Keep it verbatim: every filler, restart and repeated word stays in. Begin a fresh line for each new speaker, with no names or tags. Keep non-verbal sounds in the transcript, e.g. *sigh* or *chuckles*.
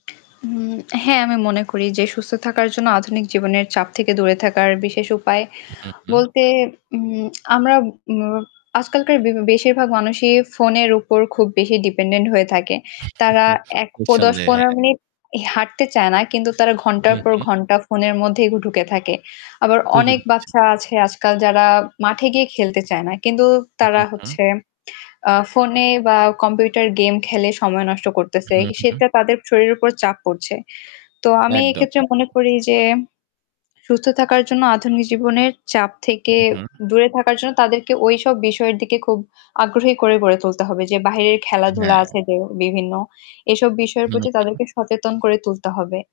উম হ্যাঁ, আমি মনে করি যে সুস্থ থাকার জন্য আধুনিক জীবনের চাপ থেকে দূরে থাকার বিশেষ উপায়
হুম, হুম।
বলতে উম আমরা ম আজকালকার বে বেশিরভাগ মানুষই ফোনের উপর খুব বেশি ডিপেন্ডেন্ট হয়ে থাকে। তারা
*chuckles*
এক প
নিঃসন্দেহে,
দশ-পনেরো
হ্যাঁ।
মিনিট এ হাঁটতে চায় না। কিন্তু তারা
হু,
ঘন্টার পর
হু।
ঘন্টা ফোনের মধ্যেই ঢুকে থাকে। আবার
ঠিকই
অনেক
বলেছেন।
বাচ্চা আছে আজকাল, যারা মাঠে গিয়ে খেলতে চায় না। কিন্তু তারা
হু, হু।
হচ্ছে আ ফোনে বা কম্পিউটার গেম খেলে সময় নষ্ট করতেছে।
হু, হু।
সেটা তাদের শরীরের উপর চাপ পড়ছে। তো আমি
একদম,
এক্ষেত্রে মনে
একদম।
করি যে, সুস্থ থাকার জন্য আধুনিক জীবনের চাপ থেকে
হুম।
দূরে থাকার জন্য তাদেরকে ঐসব বিষয়ের দিকে খুব আগ্রহী করে গড়ে তুলতে হবে যে, বাহিরের খেলাধুলা
হ্যাঁ।
আছে যে বিভিন্ন, এসব বিষয়ের
হু,
প্রতি
হু।
তাদেরকে সচেতন করে তুলতে হবে।